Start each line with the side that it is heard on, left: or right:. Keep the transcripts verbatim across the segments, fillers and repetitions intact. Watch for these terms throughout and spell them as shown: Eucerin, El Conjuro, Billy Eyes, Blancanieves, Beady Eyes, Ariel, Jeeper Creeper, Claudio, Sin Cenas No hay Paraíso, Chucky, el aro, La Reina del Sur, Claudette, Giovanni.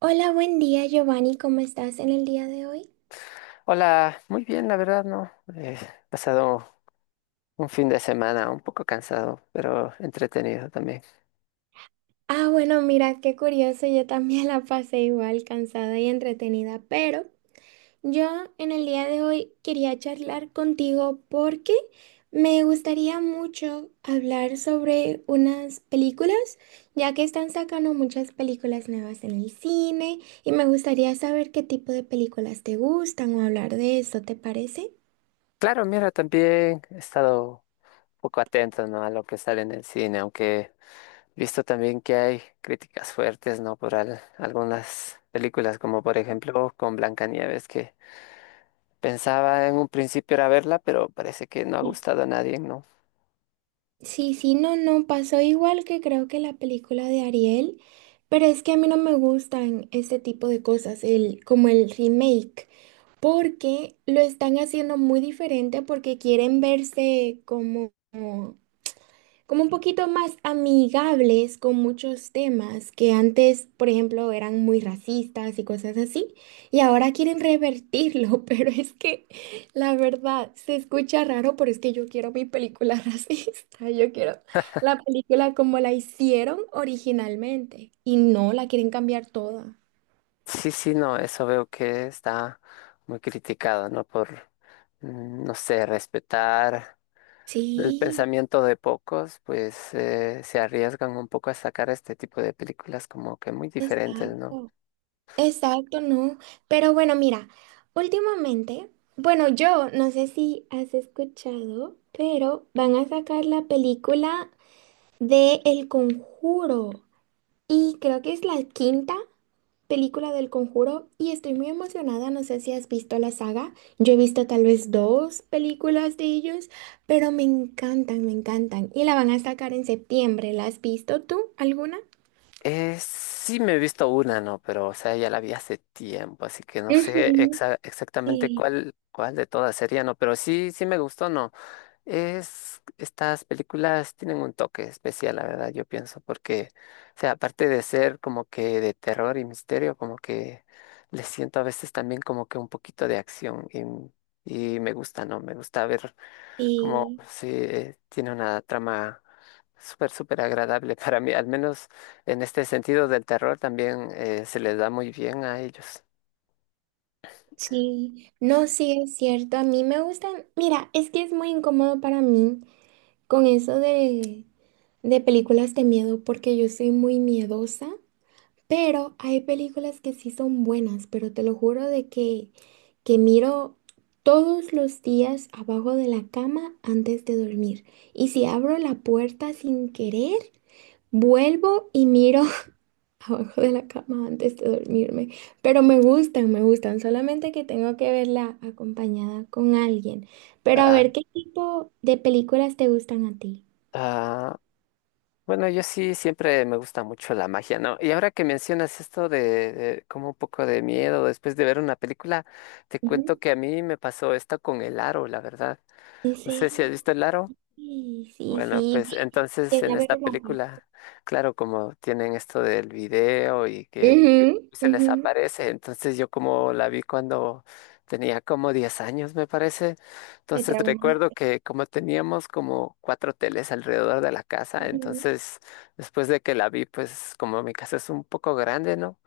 right: Hola, buen día Giovanni, ¿cómo estás en el día de hoy?
left: Hola, muy bien, la verdad, ¿no? He pasado un fin de semana un poco cansado, pero entretenido también.
right: Ah, bueno, mira, qué curioso, yo también la pasé igual, cansada y entretenida, pero yo en el día de hoy quería charlar contigo porque me gustaría mucho hablar sobre unas películas, ya que están sacando muchas películas nuevas en el cine y me gustaría saber qué tipo de películas te gustan o hablar de eso, ¿te parece?
left: Claro, mira, también he estado un poco atento, ¿no? A lo que sale en el cine, aunque he visto también que hay críticas fuertes, ¿no? Por al- algunas películas, como por ejemplo con Blancanieves, que pensaba en un principio era verla, pero parece que no ha gustado a nadie, ¿no?
right: Sí, sí, no, no, pasó igual que creo que la película de Ariel, pero es que a mí no me gustan este tipo de cosas, el, como el remake, porque lo están haciendo muy diferente porque quieren verse como como un poquito más amigables con muchos temas que antes, por ejemplo, eran muy racistas y cosas así, y ahora quieren revertirlo, pero es que la verdad se escucha raro, pero es que yo quiero mi película racista, yo quiero la película como la hicieron originalmente y no la quieren cambiar toda.
left: Sí, sí, no, eso veo que está muy criticado, ¿no? Por, mm, no sé, respetar. El
right: Sí,
left: pensamiento de pocos, pues eh, se arriesgan un poco a sacar este tipo de películas como que muy diferentes, ¿no?
right: exacto. Exacto, no. Pero bueno, mira, últimamente, bueno, yo no sé si has escuchado, pero van a sacar la película de El Conjuro. Y creo que es la quinta película del Conjuro y estoy muy emocionada. No sé si has visto la saga. Yo he visto tal vez dos películas de ellos, pero me encantan, me encantan. Y la van a sacar en septiembre. ¿La has visto tú alguna?
left: Eh, sí me he visto una, ¿no? Pero, o sea, ya la vi hace tiempo, así que no sé
right: Ujú.
left: exa- exactamente
right: Sí,
left: cuál, cuál de todas sería, ¿no? Pero sí, sí me gustó, ¿no? Es, estas películas tienen un toque especial, la verdad, yo pienso, porque, o sea, aparte de ser como que de terror y misterio, como que les siento a veces también como que un poquito de acción y, y me gusta, ¿no? Me gusta ver como
right: sí.
left: si tiene una trama súper, súper agradable para mí, al menos en este sentido del terror también eh, se les da muy bien a ellos.
right: Sí, no, sí es cierto. A mí me gustan. Mira, es que es muy incómodo para mí con eso de, de películas de miedo, porque yo soy muy miedosa, pero hay películas que sí son buenas, pero te lo juro de que, que miro todos los días abajo de la cama antes de dormir. Y si abro la puerta sin querer, vuelvo y miro abajo de la cama antes de dormirme, pero me gustan, me gustan, solamente que tengo que verla acompañada con alguien. Pero a
left: Ah,
right: ver, ¿qué tipo de películas te gustan a ti?
left: ah, Bueno, yo sí siempre me gusta mucho la magia, ¿no? Y ahora que mencionas esto de, de como un poco de miedo después de ver una película, te cuento
right: Ujú.
left: que a mí me pasó esto con el aro, la verdad.
right: ¿En
left: No sé si has
right: serio?
left: visto el aro.
right: Sí, sí,
left: Bueno,
right: sí,
left: pues
right: vi-
left: entonces
right: llegué
left: en
right: a ver
left: esta
right: una parte.
left: película, claro, como tienen esto del video y que
right: Ujú,
left: se les
right: ujú.
left: aparece, entonces yo como la vi cuando tenía como diez años, me parece,
right: Te
left: entonces
right: traumas.
left: recuerdo que como teníamos como cuatro teles alrededor de la casa,
right: Ujú.
left: entonces después de que la vi, pues como mi casa es un poco grande, ¿no?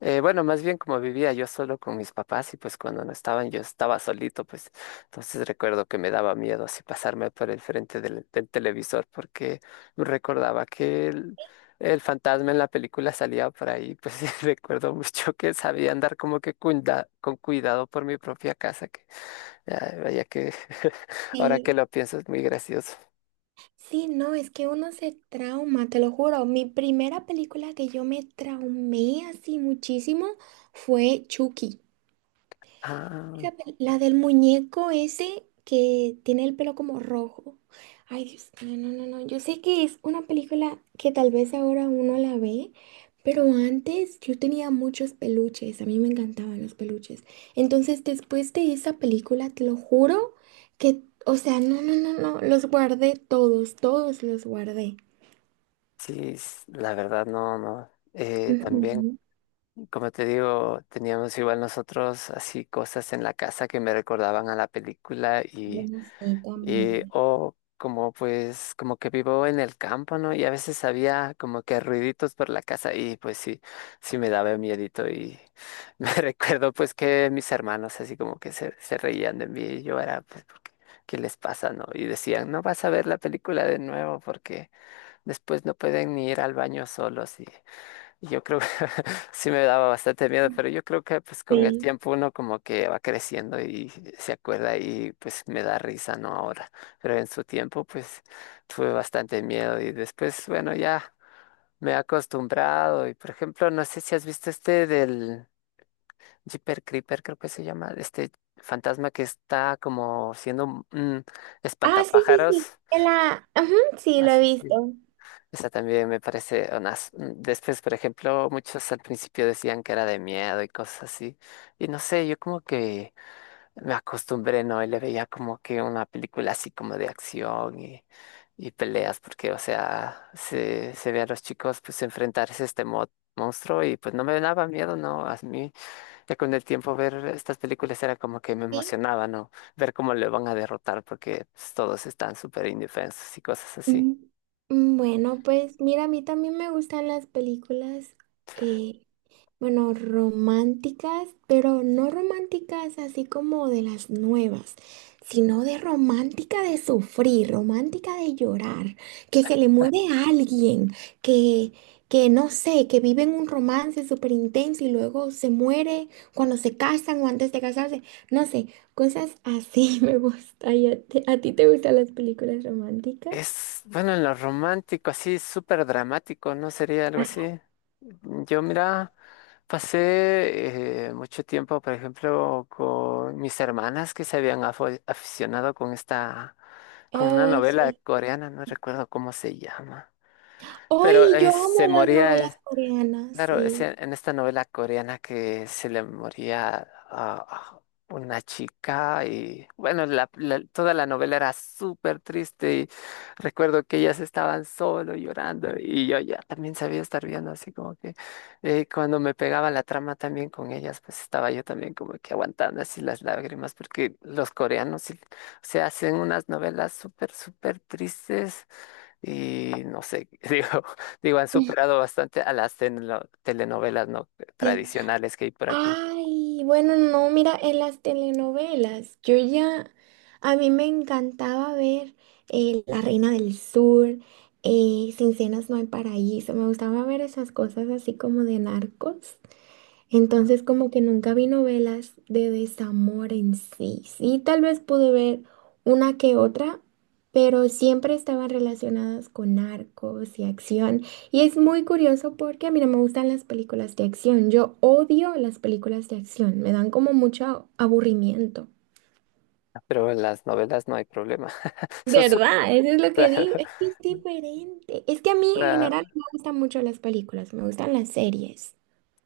left: Eh, bueno, más bien como vivía yo solo con mis papás y pues cuando no estaban yo estaba solito, pues entonces recuerdo que me daba miedo así pasarme por el frente del, del televisor porque recordaba que el, el fantasma en la película salía por ahí, pues y recuerdo mucho que sabía andar como que cuida- con cuidado por mi propia casa, que ah, vaya que ahora que
right: Sí.
left: lo pienso es muy gracioso.
right: Sí, no, es que uno se trauma, te lo juro. Mi primera película que yo me traumé así muchísimo fue Chucky.
left: Ah,
right: La, pel- la del muñeco ese que tiene el pelo como rojo. Ay, Dios, no, no, no, no. Yo sé que es una película que tal vez ahora uno la ve, pero antes yo tenía muchos peluches. A mí me encantaban los peluches. Entonces, después de esa película, te lo juro que, o sea, no, no, no, no. Los guardé todos, todos los guardé.
left: sí, s- la verdad no, no. Eh, también
right: Ujú.
left: como te digo, teníamos igual nosotros así cosas en la casa que me recordaban a la película
right: Yo
left: y,
right: no sé
left: y
right: también.
left: o como pues como que vivo en el campo, ¿no? Y a veces había como que ruiditos por la casa y pues sí, sí me daba miedito y me recuerdo pues que mis hermanos así como que se, se reían de mí y yo era pues porque, ¿qué les pasa, no? Y decían, no vas a ver la película de nuevo porque después no pueden ni ir al baño solos yo creo que sí me daba bastante miedo, pero yo creo que pues con el
right: Sí.
left: tiempo uno como que va creciendo y se acuerda y pues me da risa, ¿no? Ahora, pero en su tiempo pues tuve bastante miedo y después, bueno, ya me he acostumbrado y por ejemplo, no sé si has visto este del Jeeper Creeper, creo que se llama, este fantasma que está como siendo un un
right: Ah, sí, sí, sí.
left: espantapájaros.
right: En la... Ajá, sí, lo he
left: Así
right: visto.
left: esa también me parece unas... mm, Después, por ejemplo, muchos al principio decían que era de miedo y cosas así. Y no sé, yo como que me acostumbré, ¿no? Y le veía como que una película así como de acción y, y peleas, porque, o sea, se, se ve a los chicos pues enfrentarse a este mo- monstruo y pues no me daba miedo, ¿no? A mí, ya con el tiempo ver estas películas era como que me
right: Sí.
left: emocionaba, ¿no? Ver cómo le van a derrotar porque pues, todos están súper indefensos y cosas así.
right: Mm, mm, bueno, pues mira, a mí también me gustan las películas, eh, bueno, románticas, pero no románticas así como de las nuevas, sino de romántica de sufrir, romántica de llorar, que se le muere a alguien, que, que no sé, que viven un romance súper intenso y luego se muere cuando se casan o antes de casarse, no sé, cosas así me gusta. ¿Y a ti a ti te gustan las películas románticas?
left: Es, bueno, en lo romántico, así súper dramático, ¿no? Sería algo así. Yo, mira, pasé eh, mucho tiempo, por ejemplo, con mis hermanas que se habían afo- aficionado con esta, con una
right: Oh,
left: novela
right: sí.
left: coreana, no recuerdo cómo se llama, pero
right: Hoy yo
left: eh, se
right: amo las novelas
left: moría.
right: coreanas,
left: Claro, es
right: sí.
left: en, en esta novela coreana que se le moría a a una chica y bueno, la- la- toda la novela era súper triste y recuerdo que ellas estaban solo llorando y yo ya también sabía estar viendo así como que eh, cuando me pegaba la trama también con ellas, pues estaba yo también como que aguantando así las lágrimas porque los coreanos sí- se hacen unas novelas súper, súper tristes y no sé, digo, digo, han
right: Ujú.
left: superado bastante a las tenelo- telenovelas no
right: Sí.
left: tradicionales que hay por aquí.
right: Ay, bueno, no, mira, en las telenovelas, yo ya, a mí me encantaba ver eh, La Reina del Sur, eh, Sin Cenas No hay Paraíso, me gustaba ver esas cosas así como de narcos. Entonces como que nunca vi novelas de desamor en sí. Sí, tal vez pude ver una que otra, pero siempre estaban relacionadas con narcos y acción. Y es muy curioso porque a mí no me gustan las películas de acción. Yo odio las películas de acción. Me dan como mucho aburrimiento.
left: Pero en las novelas no hay problema. Son súper
right: ¿Verdad? Eso es lo que digo. Es que es diferente. Es que a mí en general
left: Claro,
right: no me gustan mucho las películas, me gustan las series.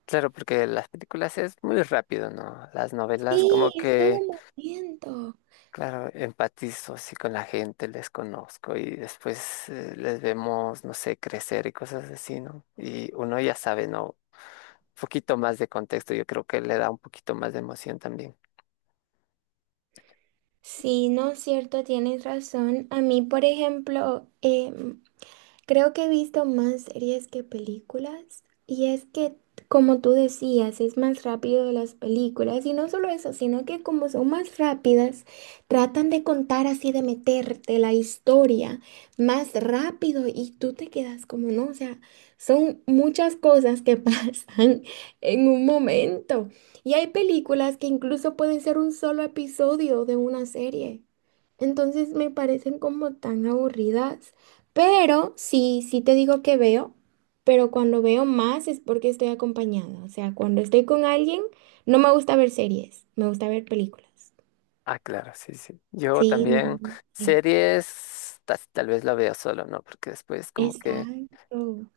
left: claro, porque las películas es muy rápido, ¿no? Las novelas
right: Sí,
left: como
right: es todo
left: que,
right: un movimiento.
left: claro, empatizo así con la gente, les conozco y después eh, les vemos, no sé, crecer y cosas así, ¿no? Y uno ya sabe, ¿no? Un poquito más de contexto, yo creo que le da un poquito más de emoción también.
right: Sí, no es cierto, tienes razón. A mí, por ejemplo, eh, creo que he visto más series que películas y es que, como tú decías, es más rápido de las películas y no solo eso, sino que como son más rápidas, tratan de contar así, de meterte la historia más rápido y tú te quedas como no, o sea, son muchas cosas que pasan en un momento y hay películas que incluso pueden ser un solo episodio de una serie, entonces me parecen como tan aburridas. Pero sí, sí te digo que veo, pero cuando veo más es porque estoy acompañada. O sea, cuando estoy con alguien, no me gusta ver series, me gusta ver películas.
left: Ah, claro, sí, sí. Yo
right: Sí,
left: también
right: mm, sí,
left: series ta- tal vez la veo solo, ¿no? Porque después como que,
right: exacto.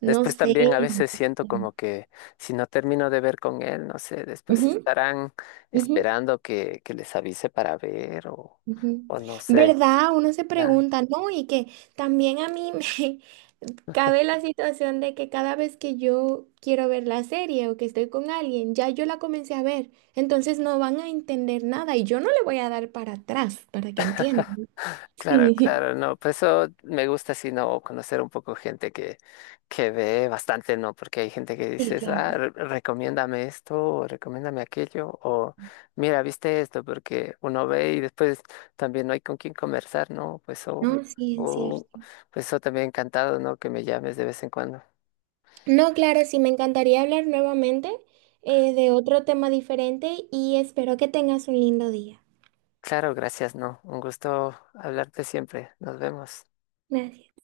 right: No
left: después
right: sé.
left: también a veces siento como que si no termino de ver con él, no sé, después
right: Ujú,
left: estarán
right: ujú.
left: esperando que, que les avise para ver o,
right: Ujú.
left: o no sé.
right: ¿Verdad? Uno se pregunta, ¿no? Y que también a mí me cabe la situación de que cada vez que yo quiero ver la serie o que estoy con alguien, ya yo la comencé a ver, entonces no van a entender nada y yo no le voy a dar para atrás para que entiendan.
left: Claro,
right: Sí.
left: claro, no, pues eso me gusta así, ¿no? Conocer un poco gente que, que ve bastante, ¿no? Porque hay gente que
right: Sí,
left: dices, ah,
right: claro.
left: re- recomiéndame esto, o recomiéndame aquello, o mira, viste esto, porque uno ve y después también no hay con quién conversar, ¿no? Pues o
right: No, sí, es
left: o
right: cierto.
left: pues eso también encantado, ¿no? Que me llames de vez en cuando.
right: No, claro, sí, me encantaría hablar nuevamente eh, de otro tema diferente y espero que tengas un lindo día.
left: Claro, gracias, ¿no? Un gusto hablarte siempre. Nos vemos.
right: Gracias.